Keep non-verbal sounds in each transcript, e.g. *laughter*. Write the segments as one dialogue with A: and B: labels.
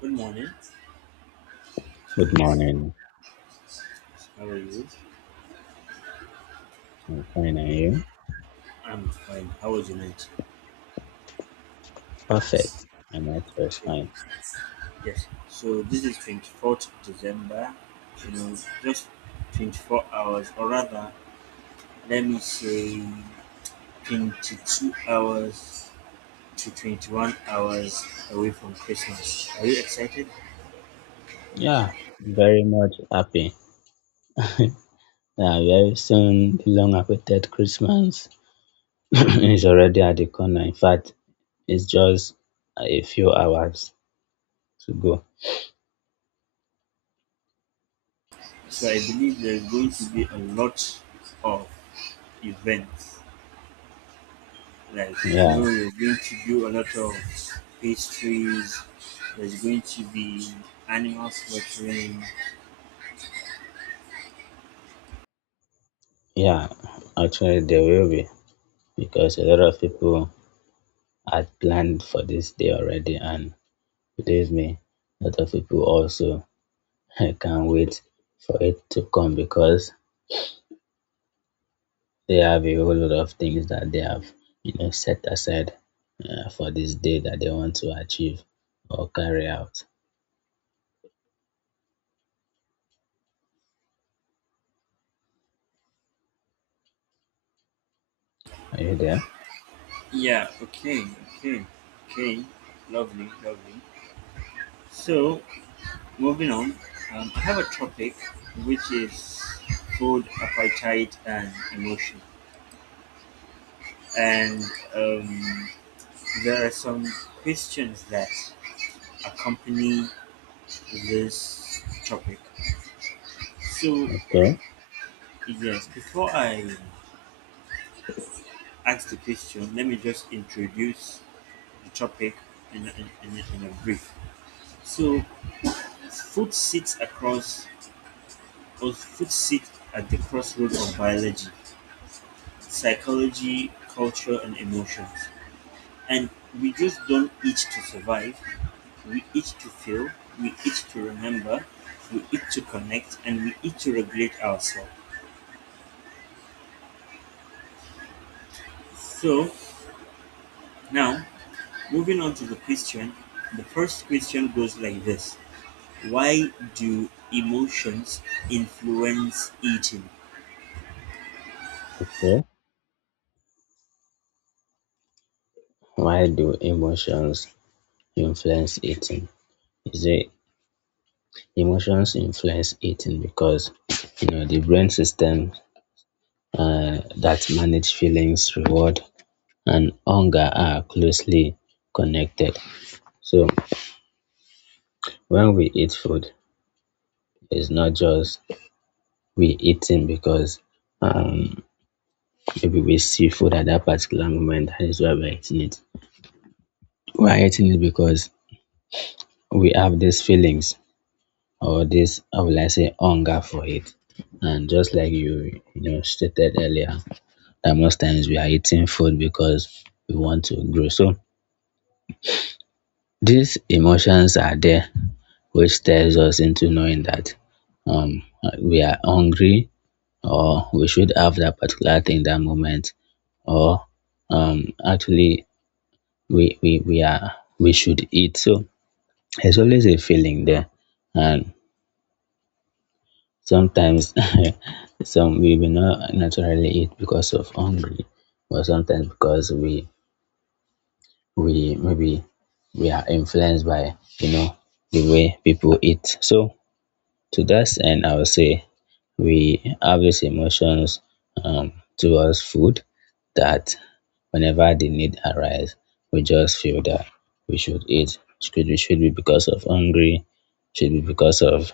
A: Good morning.
B: Good morning.
A: How are you?
B: I'm fine, and you?
A: I'm fine. How was your night?
B: Perfect. My night was
A: Okay.
B: fine.
A: Yes. So this is 24th December. You know, just 24 hours, or rather, let me say 22 hours to 21 hours away from Christmas. Are you excited?
B: Yeah, very much happy. Yeah, very soon the long awaited Christmas *clears throat* is already at the corner. In fact, it's just a few hours to go.
A: So I believe there's going to be a lot of events like
B: Yeah,
A: you're going to do a lot of pastries, there's going to be animal slaughtering.
B: yeah. Actually, there will be because a lot of people had planned for this day already, and believe me, a lot of people also *laughs* can't wait for it to come because they have a whole lot of things that they have, you know, set aside for this day that they want to achieve or carry out. Are you there?
A: Yeah, okay, okay, okay, lovely, lovely. So moving on, I have a topic which is food, appetite, and emotion. And um, there are some questions that accompany this topic. So
B: Okay.
A: yes, before I ask the question, let me just introduce the topic in a brief. So food sits across, or food sits at the crossroads of biology, psychology, culture, and emotions. And we just don't eat to survive, we eat to feel, we eat to remember, we eat to connect, and we eat to regulate ourselves. So now, moving on to the question, the first question goes like this. Why do emotions influence eating?
B: Okay. Why do emotions influence eating? Is it emotions influence eating because you know the brain system that manage feelings, reward, and hunger are closely connected. So when we eat food, it's not just we eating because um, maybe we see food at that particular moment, that is why we're eating it. We're eating it because we have these feelings or this, how will I say, hunger for it. And just like you know, stated earlier, that most times we are eating food because we want to grow. So these emotions are there, which tells us into knowing that um we are hungry or we should have that particular thing that moment or actually we are we should eat. So there's always a feeling there, and sometimes *laughs* some we will not naturally eat because of hungry, or sometimes because we maybe we are influenced by the way people eat. So to that end, I would say we have these emotions towards food that whenever the need arise, we just feel that we should eat. Should, we should be because of hungry, should be because of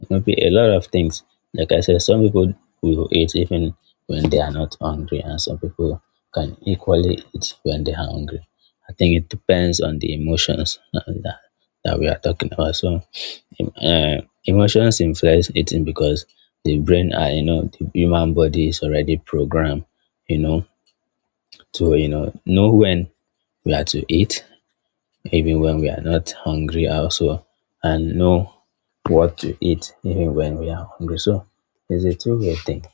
B: it can be a lot of things. Like I said, some people will eat even when they are not hungry, and some people can equally eat when they are hungry. I think it depends on the emotions that, that we are talking about. So, emotions influence eating because the brain, you know, the human body is already programmed, you know, to you know when we are to eat, even when we are not hungry, also, and know what to eat even when we are hungry. So it's a two-way thing.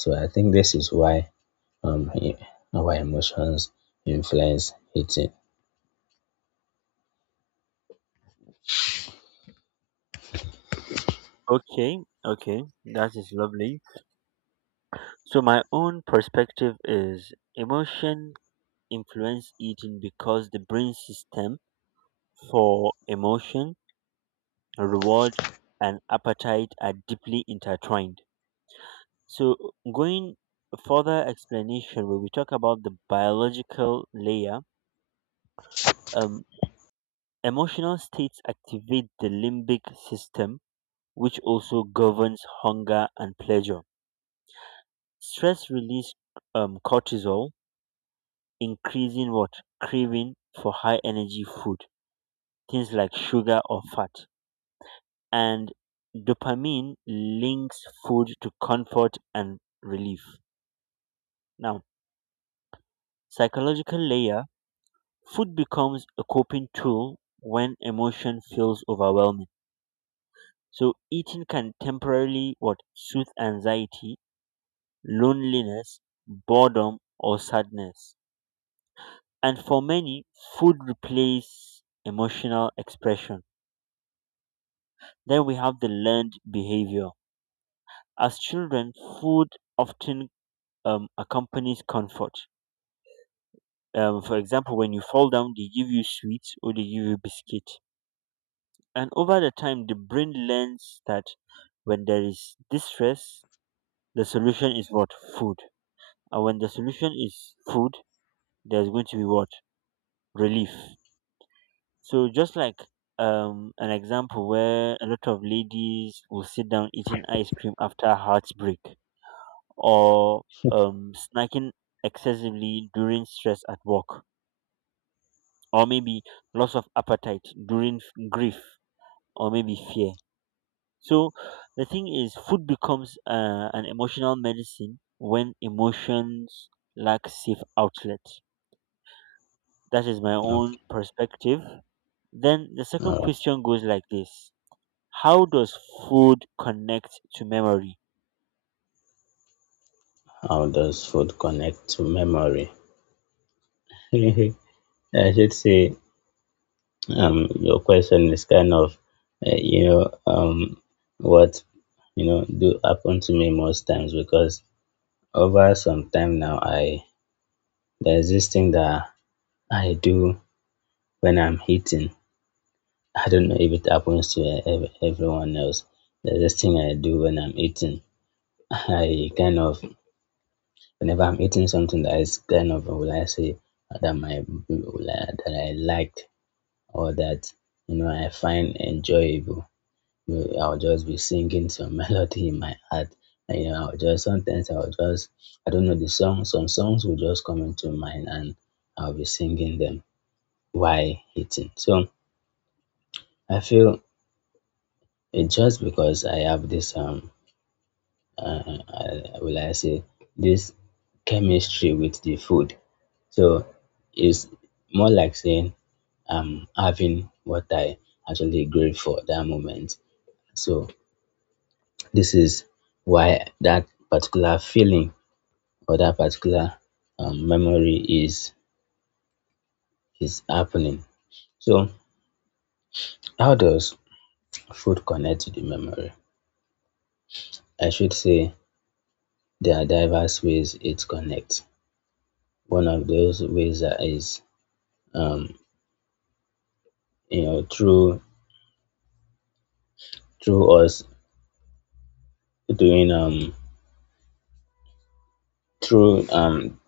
B: So I think this is why um e- our emotions influence eating.
A: Okay, okay, that is lovely. So my own perspective is emotion influence eating because the brain system for emotion, reward, and appetite are deeply intertwined. So going further explanation, when we talk about the biological layer, um, emotional states activate the limbic system which also governs hunger and pleasure. Stress release cortisol, increasing what? Craving for high energy food, things like sugar or fat, and dopamine links food to comfort and relief. Now, psychological layer, food becomes a coping tool when emotion feels overwhelming. So eating can temporarily what? Soothe anxiety, loneliness, boredom, or sadness. And for many, food replaces emotional expression. Then we have the learned behavior. As children, food often accompanies comfort. For example, when you fall down, they give you sweets or they give you biscuit. And over the time, the brain learns that when there is distress, the solution is what? Food. And when the solution is food, there's going to be what? Relief. So just like an example where a lot of ladies will sit down eating ice cream after heartbreak, or snacking excessively during stress at work, or maybe loss of appetite during grief or maybe fear. So the thing is food becomes an emotional medicine when emotions lack safe outlet. That is my own
B: Okay.
A: perspective. Then the second
B: Alright.
A: question goes like this. How does food connect to memory?
B: How does food connect to memory? *laughs* I should say your question is kind of you know what you know do happen to me most times because over some time now I there's this thing that I do when I'm eating. I don't know if it happens to everyone else. The this thing I do when I'm eating, I kind of whenever I'm eating something that is kind of will I say that my that I liked or that you know I find enjoyable. You know, I'll just be singing some *laughs* melody in my heart. And, you know, I'll just sometimes I'll just I don't know the song. Some songs will just come into mind and I'll be singing them while eating. So I feel it's just because I have this will I say, this chemistry with the food. So it's more like saying I'm having what I actually crave for that moment. So this is why that particular feeling or that particular memory is happening. So how does food connect to the memory? I should say there are diverse ways it connects. One of those ways that is um, you know through through us doing through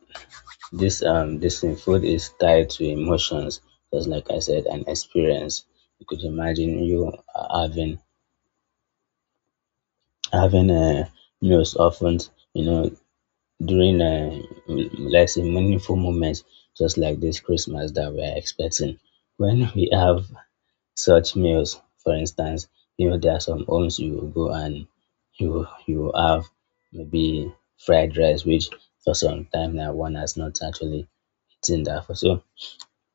B: this thing food is tied to emotions, just like I said, an experience. You could imagine you having having meals often you know during, let's say, meaningful moments just like this Christmas that we're expecting when we have such meals. For instance, you know, there are some homes you will go and you will have maybe fried rice, which for some time now one has not actually eaten that for so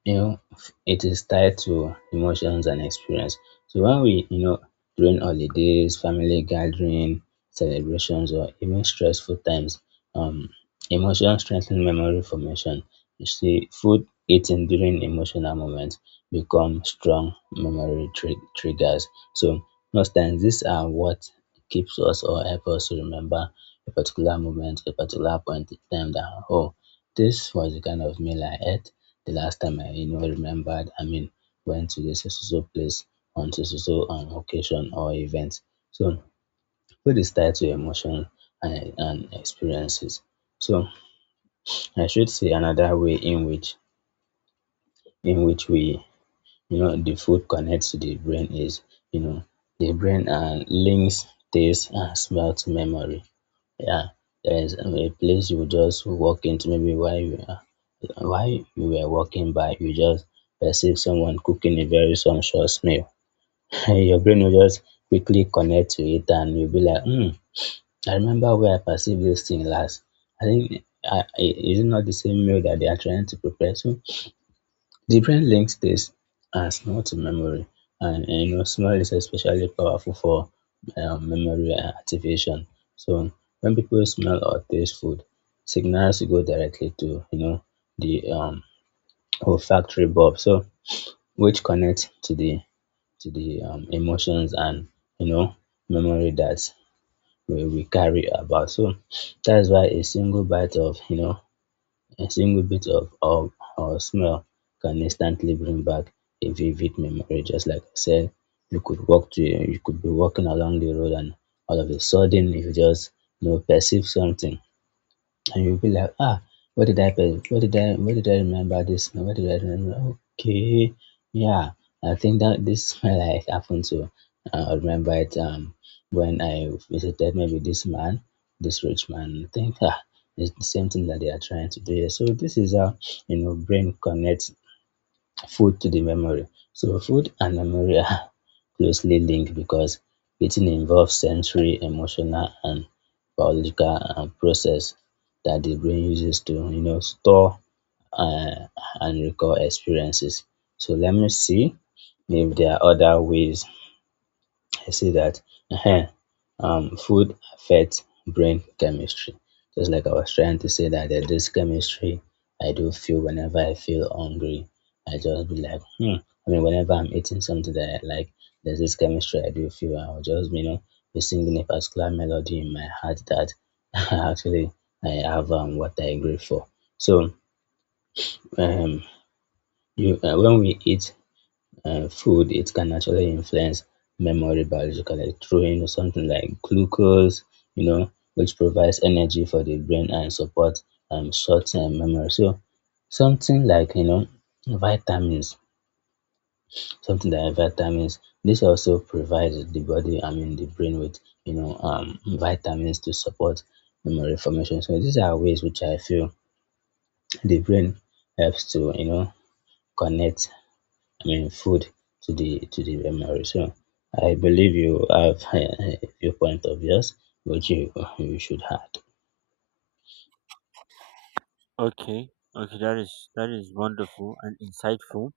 B: you know, it is tied to emotions and experience. So when we, you know, during holidays, family gathering, celebrations, or even stressful times, um, emotions strengthen memory formation. You see, food eaten during emotional moments become strong memory triggers. So most times these are what keeps us or help us to remember a particular moment, a particular point in time that, oh, this was the kind of meal I ate the last time I you know remembered, I mean, went to this so so so place on so so so occasion or event. So food is tied to emotion and experiences. So I should say another way in which we you know the food connects to the brain is you know the brain and links taste and smell to memory. Yeah, there is a place you just walk into, maybe while you are while you were walking by, you just perceive someone cooking a very sumptuous meal. *laughs* Your brain will just quickly connect to it, and you'll be like, "Hmm, I remember where I perceived this thing last. I think is it not the same meal that they are trying to prepare?" So the brain links this as not to memory and you know smell is especially powerful for memory activation. So when people smell or taste food, signals go directly to you know the olfactory bulb, so which connects to the emotions and you know memory that we carry about. So that's why a single bite of you know a single bit of or smell can instantly bring back a vivid memory. Just like I said, you could be walking along the road and all of a sudden you just you know perceive something and you'll be like, ah, what did I pay? What did I remember this? What did I remember? Okay, yeah, I think that this *laughs* like happened to. I remember it when I visited maybe this man, this rich man. I think, ah, it's the same thing that they are trying to do here. So this is how you know brain connects food to the memory. So food and memory are *laughs* closely linked because eating involves sensory, emotional, and biological process that the brain uses to you know store uh, and recall experiences. So let me see if there are other ways. I see that uh food affects brain chemistry. Just like I was trying to say that there's this chemistry I do feel whenever I feel hungry. I just be like, hmm. I mean, whenever I'm eating something that I like, there's this chemistry I do feel. I'll just, you know, be singing a particular melody in my heart that *laughs* actually I have what I agree for. So, um, you when we eat food, it can actually influence memory biologically through you know something like glucose, you know, which provides energy for the brain and support short-term memory. So something like you know vitamins, this also provides the body, I mean the brain with you know vitamins to support memory formation. So these are ways which I feel the brain helps to you know connect, I mean, food to the memory. So I believe you have *laughs* a few point of yours, which you *laughs* you should add.
A: Okay, okay, that is wonderful and insightful.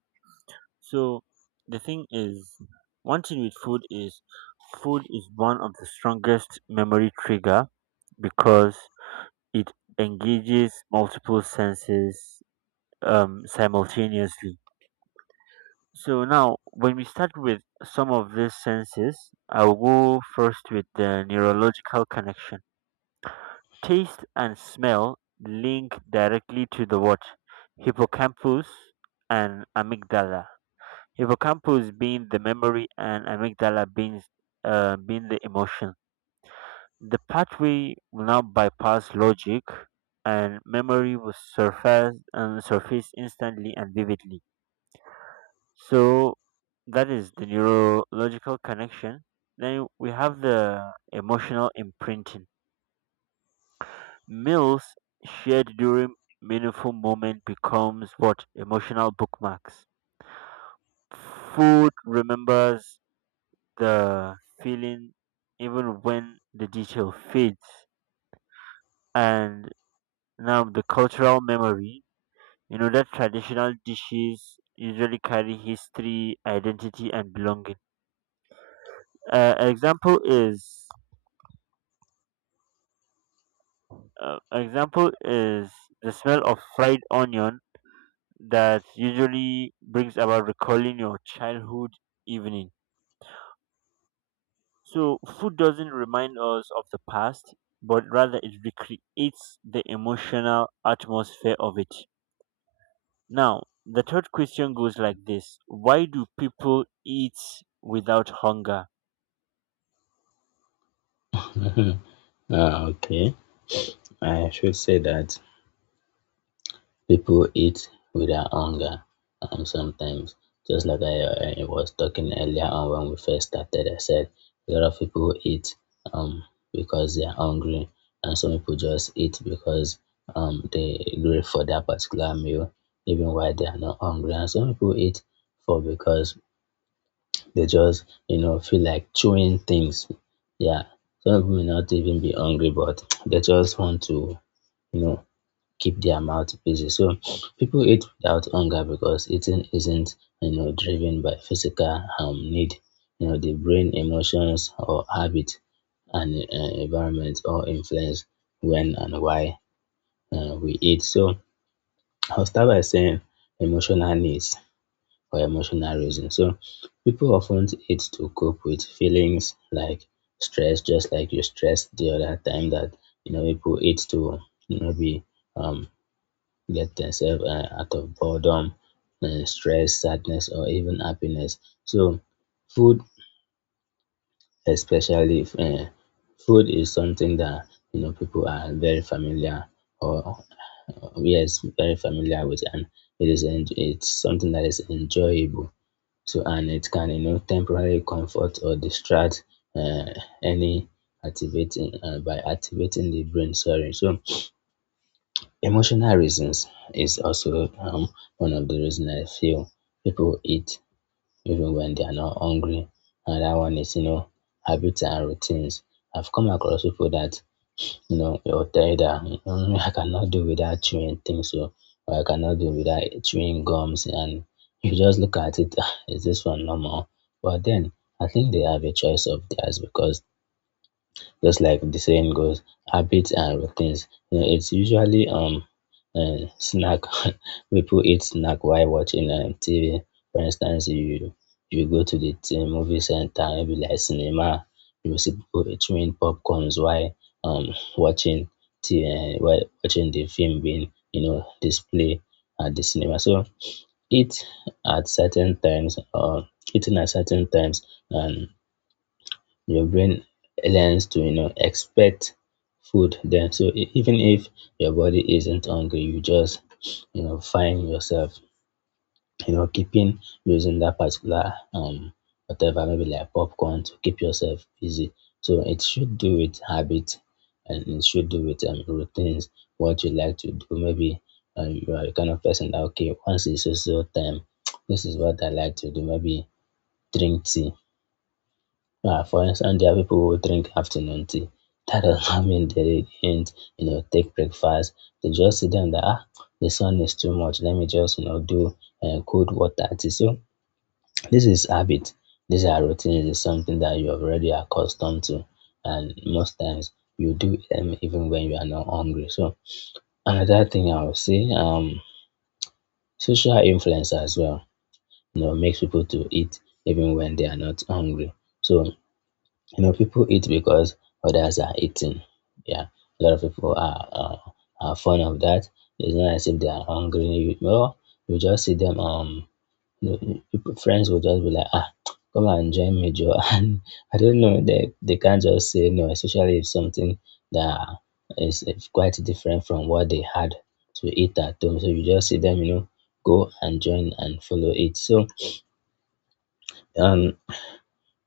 A: So the thing is, one thing with food is one of the strongest memory trigger because it engages multiple senses simultaneously. So now, when we start with some of these senses, I'll go first with the neurological connection. Taste and smell link directly to the what? Hippocampus and amygdala. Hippocampus being the memory and amygdala being being the emotion. The pathway will now bypass logic and memory will surface and surface instantly and vividly. So that is the neurological connection. Then we have the emotional imprinting. Meals shared during meaningful moment becomes what emotional bookmarks. Food remembers the feeling even when the detail fades. And now the cultural memory, you know that traditional dishes usually carry history, identity, and belonging. Uh, example is example is the smell of fried onion that usually brings about recalling your childhood evening. So food doesn't remind us of the past, but rather it recreates the emotional atmosphere of it. Now, the third question goes like this. Why do people eat without hunger?
B: Okay, I should say that people eat with their hunger sometimes. Just like I was talking earlier on when we first started, I said a lot of people eat um, because they are hungry, and some people just eat because they crave for that particular meal, even while they are not hungry. And some people eat for because they just you know feel like chewing things. Yeah, some people may not even be hungry, but they just want to you know keep their mouth busy. So people eat without hunger because eating isn't you know driven by physical need. You know the brain, emotions, or habit and environment all influence when and why we eat. So I'll start by saying emotional needs for emotional reasons. So people often eat to cope with feelings like stress, just like you stressed the other time that you know people eat to you know be um get themselves out of boredom, stress, sadness, or even happiness. So, food, especially food, is something that you know people are very familiar or, yes, very familiar with, and it is it's something that is enjoyable. So, and it can you know temporarily comfort or distract uh, any activating by activating the brain. Sorry, so emotional reasons is also one of the reasons I feel people eat even when they are not hungry. Another one is, habits and routines. I've come across people that, they'll tell you that, "Mm, I cannot do without chewing things, so, or I cannot do without chewing gums." And you just look at it, "Ah, is this one normal?" But then I think they have a choice of theirs because just like the saying goes, habits and routines. You know, it's usually snack. *laughs* People eat snack while watching TV. For instance, you go to the movie center, maybe like cinema. You will see people chewing popcorns while watching while watching the film being display at the cinema. So eat at certain times or eating at certain times, and your brain learns to expect food, then so even if your body isn't hungry, you just find yourself keeping using that particular whatever, maybe like popcorn, to keep yourself busy. So it should do with habit, and it should do with routines, what you like to do. Maybe you are the kind of person that, okay, once it's so so time *tsk* this is what I like to do, maybe drink tea. For instance, there are people who drink afternoon tea. That does not mean they didn't, you know, take breakfast. They just see them that, ah, the sun is too much. Let me just, you know, do cold water tea. So this is habit. These are routines. It's something that you are already accustomed to, and most times you do them even when you are not hungry. So another thing I would say, social influence as well. You know, makes people to eat even when they are not hungry. So you know, people eat because others are eating. Yeah, a lot of people are fond of that. It's not as if they are hungry. You know, you just see them. You know, people- friends will just be like, ah, come and join me, Joe. *laughs* And I don't know. They can't just say no, especially if something that is quite different from what they had to eat at home. So you just see them. You know, go and join and follow it. So um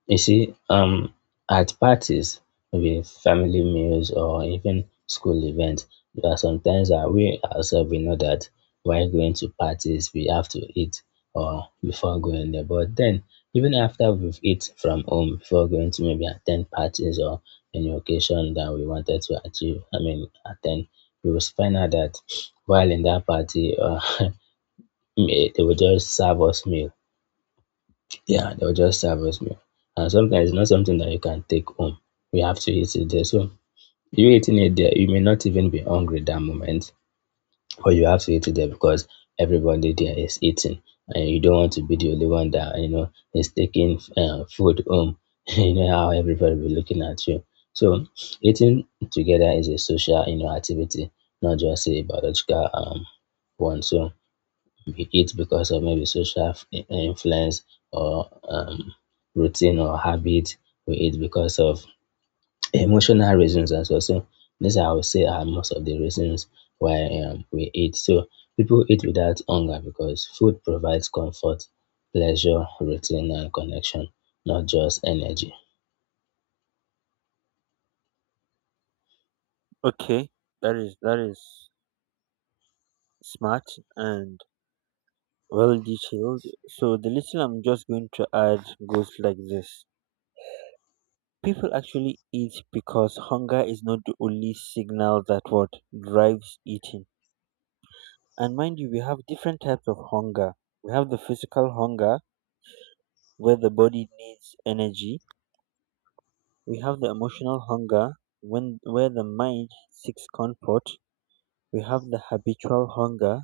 B: you see, at parties, maybe family meals or even school events, there are sometimes that we ourselves we know that while going to parties we have to eat or before going there. But then, even after we've eat from home before going to maybe attend parties or any occasion that we wanted to achieve, I mean attend, we will find out that while in that party, *laughs* they will just serve us meal, yeah, they'll just serve us meal. And sometimes it's not something that you can take home. We have to eat it there. So you eating it there, you may not even be hungry that moment, but you have to eat it there because everybody there is eating, and you don't want to be the only one that you know is taking food home. *laughs* You know how everybody will be looking at you. So eating together is a social, you know, activity, not just a biological one. So pick it because of maybe social influence or routine or habit. We eat because of *clears throat* emotional reasons as well. So these are, I would say, are most of the reasons why we eat. So people eat without hunger because food provides comfort, pleasure, routine, and connection, not just energy.
A: Okay, that is smart and well detailed. So the little I'm just going to add goes like this. People actually eat because hunger is not the only signal that what drives eating. And mind you, we have different types of hunger. We have the physical hunger where the body needs energy. We have the emotional hunger when where the mind seeks comfort. We have the habitual hunger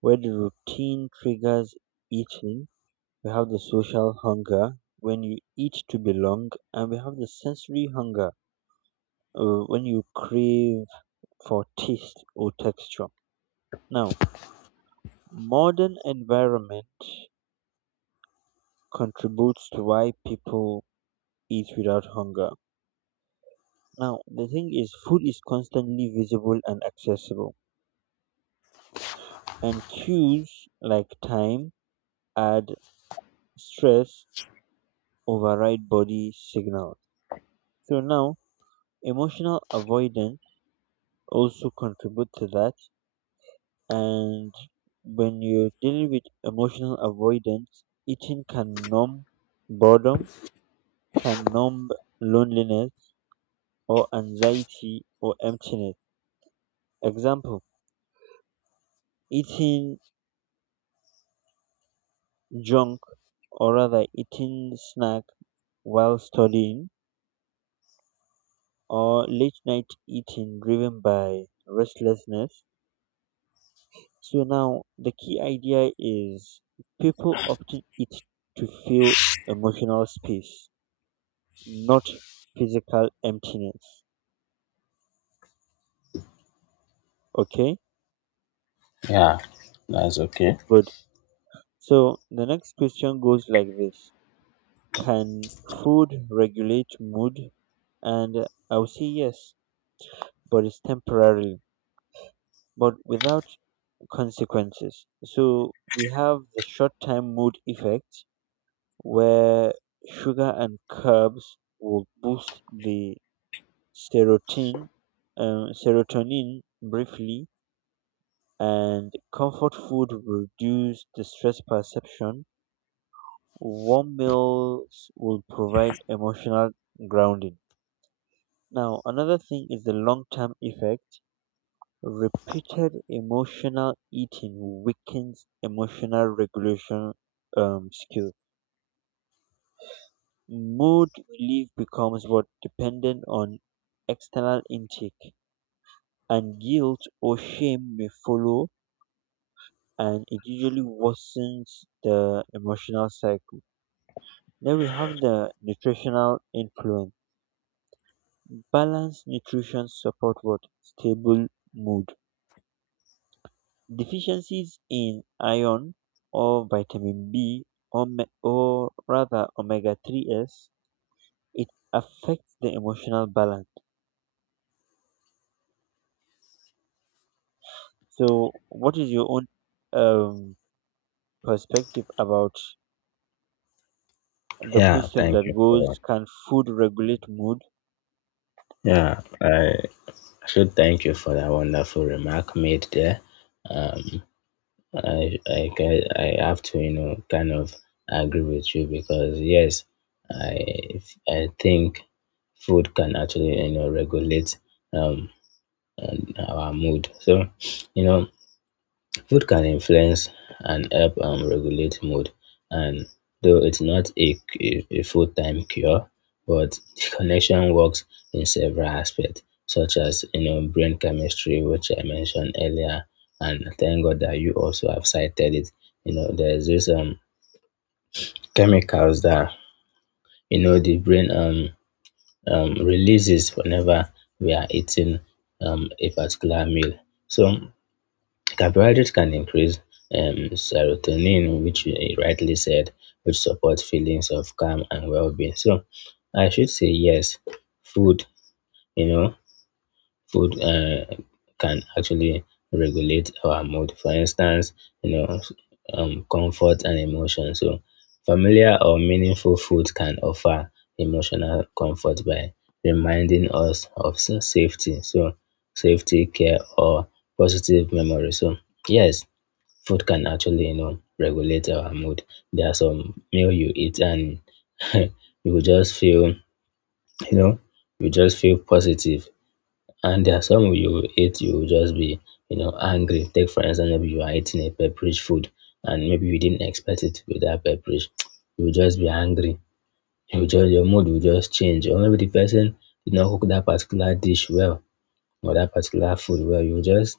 A: where the routine triggers eating. We have the social hunger when you eat to belong, and we have the sensory hunger when you crave for taste or texture. Now, modern environment contributes to why people eat without hunger. Now, the thing is, food is constantly visible and accessible, and cues like time, add, stress override body signals. So now, emotional avoidance also contributes to that. And when you're dealing with emotional avoidance, eating can numb boredom, can numb loneliness or anxiety or emptiness. Example, eating junk, or rather eating snack while studying, or late night eating driven by restlessness. So now the key idea is people often eat to fill emotional space, not physical emptiness. Okay,
B: Yeah, that's okay.
A: good. So the next question goes like this. Can food regulate mood? And I will say yes, but it's temporarily, but without consequences. So we have the short time mood effect where sugar and carbs will boost the serotonin, serotonin briefly, and comfort food will reduce distress perception. Warm meals will provide emotional grounding. Now, another thing is the long term effect. Repeated emotional eating weakens emotional regulation skills. Mood relief becomes what dependent on external intake, and guilt or shame may follow, and it usually worsens the emotional cycle. Then we have the nutritional influence. Balanced nutrition support what? Stable mood. Deficiencies in iron or vitamin B or, or rather omega 3s, it affects the emotional balance. So what is your own um, perspective about the
B: Yeah,
A: question
B: thank
A: that
B: you for
A: goes, can food regulate mood?
B: yeah. I should thank you for that wonderful remark made there. Um, I have to you know kind of agree with you because yes, I I think food can actually you know regulate um and our mood. So you know food can influence and help regulate mood, and though it's not a full-time cure, but the connection works in several aspects, such as you know brain chemistry, which I mentioned earlier, and thank God that you also have cited it. You know, there's this chemicals that you know the brain releases whenever we are eating a particular meal. So carbohydrates can increase serotonin, which you rightly said, which support feelings of calm and well-being. So I should say yes, food, you know, food can actually regulate our mood. For instance, you know, comfort and emotion. So familiar or meaningful food can offer emotional comfort by reminding us of safety. So safety, care, or positive memory. So yes, food can actually, you know, regulate our mood. There are some meal you eat and *laughs* you will just feel, you know, you just feel positive. And there are some you eat, you will just be, you know, angry. Take for instance, maybe you are eating a pepperish food and maybe you didn't expect it to be that pepperish. *tsk* You will just be angry. Your mood will just change. Or maybe the person did not cook that particular dish well or that particular food well.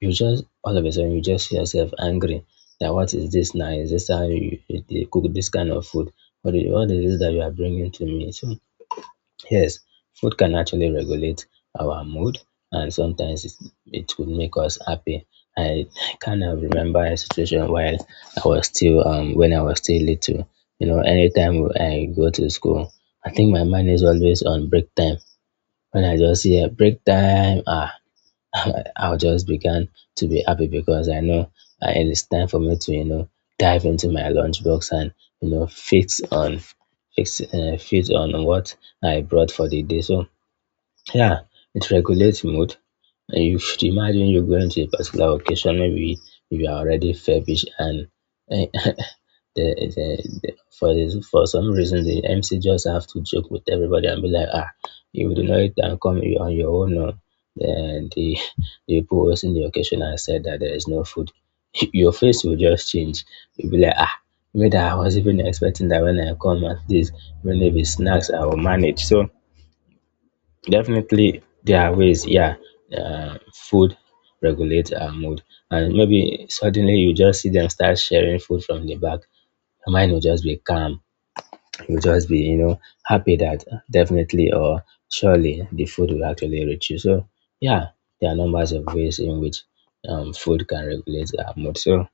B: You just all of a sudden you just see yourself angry that, what is this now? Is this how you they cook this kind of food? What is this that you are bringing to me? So yes, food can actually regulate our mood, and sometimes it would make us happy. I kind of remember a situation while I was still when I was still little. You know, anytime I go to school, I think my mind is always on break time. When I just hear break time, ah, *laughs* I'll just began to be happy because I know it is time for me to, you know, dive into my lunchbox and, you know, fit on what I brought for the day. So yeah, it regulates mood. And you should imagine you're going to a particular occasion, maybe you are already feverish and eh, *laughs* the, the, the, for this, for some reason the MC just have to joke with everybody and be like, ah, you do not and come on your own. No. Then *laughs* the people hosting the occasion and said that there is no food. *laughs* Your face will just change. You'll be like, ah, maybe I was even expecting that when I come at this, even if it's snacks, I will manage. So definitely, there are ways, yeah. Food regulates our mood, and maybe suddenly you just see them start sharing food from the back. Your mind will just be calm. You'll just be, you know, happy that definitely or surely the food will actually reach you. So, yeah, there are numbers of ways in which food can regulate our mood. So,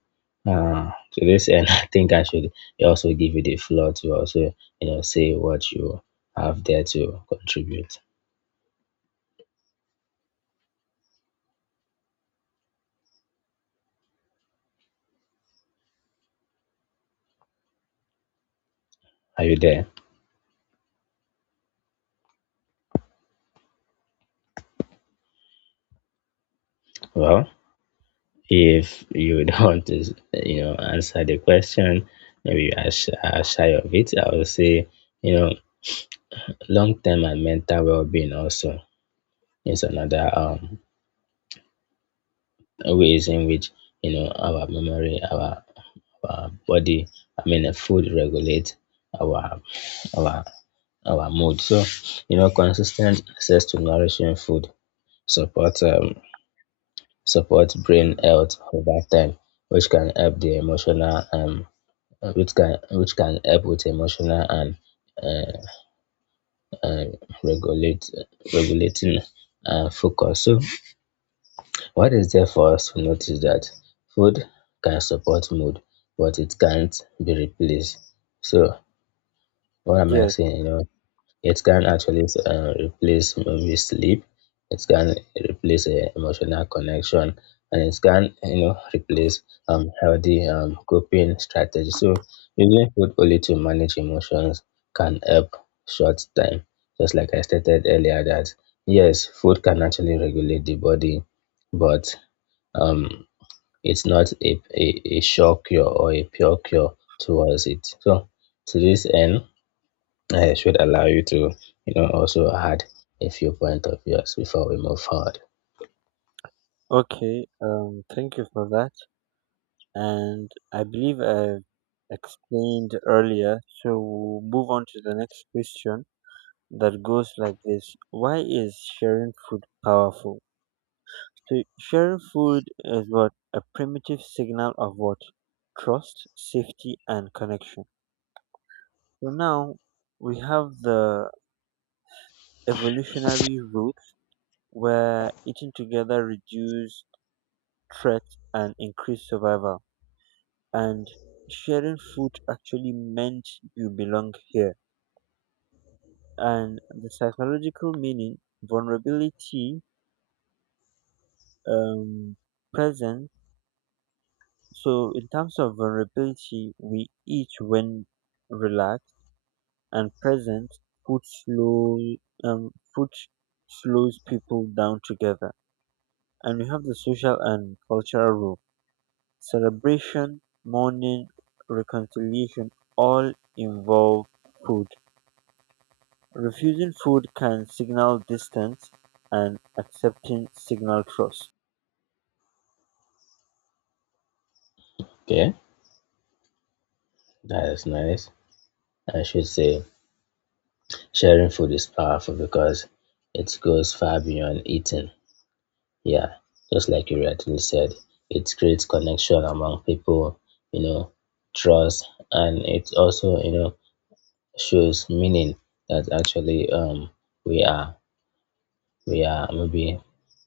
B: to this end, *laughs* I think I should also give you the floor to also, you know, say what you have there to contribute. Are you there? Well, if you *laughs* don't want you know, answer the question, maybe you are, are shy of it. I would say, you know, long-term and mental well-being also is another ways in which you know our memory, our body, I mean, food regulate our our our mood. So, you know, consistent access to nourishing food support support brain
A: *clears throat*
B: health over time, which can help the emotional which can help with emotional and uh, uh, regulate regulating focus. So, what is there for us to notice that food can support mood, but it can't be replaced. So, what am I
A: Yes.
B: saying? You know, it can actually replace maybe sleep. It can replace emotional connection, and it can you know replace healthy coping strategy. So using food only to manage emotions can help short time. Just like I stated earlier, that yes, food can actually regulate the body, but um it's not a a, a, sure cure or a pure cure towards it. So to this end I should allow you to, you know, also add a few point of yours before we move forward.
A: Okay. Thank you for that. And I believe I've explained earlier. So we'll move on to the next question that goes like this. Why is sharing food powerful? So sharing food is what? A primitive signal of what? Trust, safety, and connection. So now we have the evolutionary route where eating together reduced threat and increased survival. And sharing food actually meant you belong here. And the psychological meaning, vulnerability um present. So in terms of vulnerability, we eat when relaxed and present. food slow Food slows people down together. And we have the social and cultural role. Celebration, mourning, reconciliation, all involve food. Refusing food can signal distance, and accepting signal trust.
B: Okay, that is nice. I should say sharing food is powerful because it goes far beyond eating. Yeah, just like you rightly said, it creates connection among people, you know, trust, and it also, you know, shows meaning that actually we are we are maybe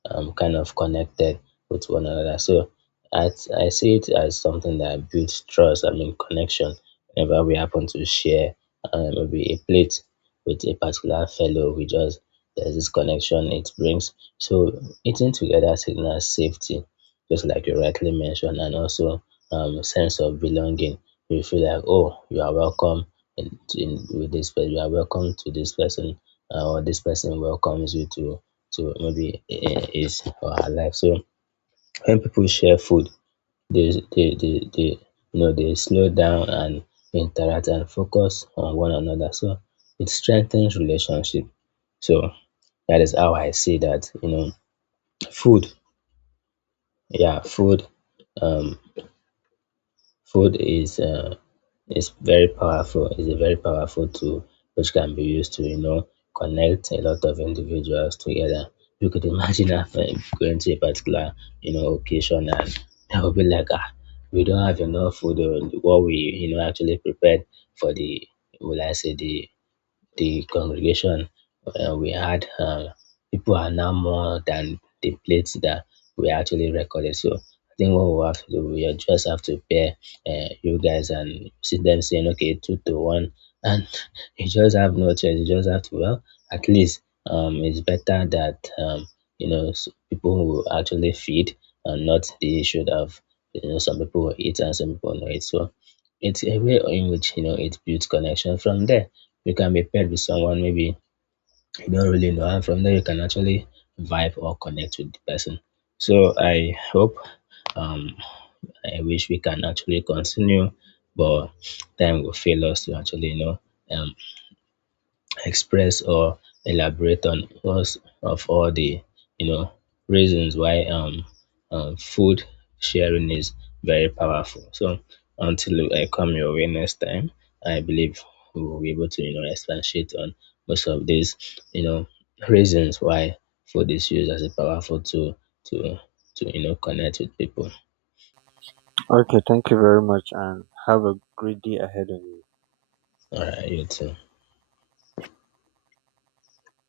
B: kind of connected with one another. So I, I see it as something that builds trust, I mean, connection. Whenever we happen to share maybe a plate with a particular fellow, there's this connection it brings. So eating together signals safety, just like you rightly mentioned, and also sense of belonging. You feel like, oh, you are welcome with this person, you are welcome to this person, or this person welcomes you to maybe his or her life. So when people share food, they you know they slow down and interact and focus on one another. So it strengthens relationship. So that is how I see that. You know, food, yeah, food um food is very powerful. Is a very powerful tool which can be used to you know connect a lot of individuals together. You could imagine *laughs* if I'm going to a particular you know occasion and *laughs* there will be like ah, we don't have enough food. Or what we you know actually prepared for the, will I say the congregation, we had, people are now more than the plates that we actually recorded. So I think what we have to do, we just have to pair you guys and see them saying, okay, two to one. And *laughs* you just have no choice. You just have to, well, at least it's better that, you know, people who actually feed and not the issue of, you know, some people will eat and some people will not eat. So it's a way in which, you know, it builds connection. From there you can be paired with someone maybe you don't really know, and from there you can actually vibe or connect with the person. So I hope, um, I wish we can actually continue, but time will fail us to actually, you know, um, express or elaborate on most of all the you know reasons why food sharing is very powerful. So until I come your way next time, I believe we will be able to you know expatiate on most of these you know reasons why food is used as a powerful tool to to you know connect with people.
A: Okay, thank you very much and have a great day ahead of you.
B: All right, you too.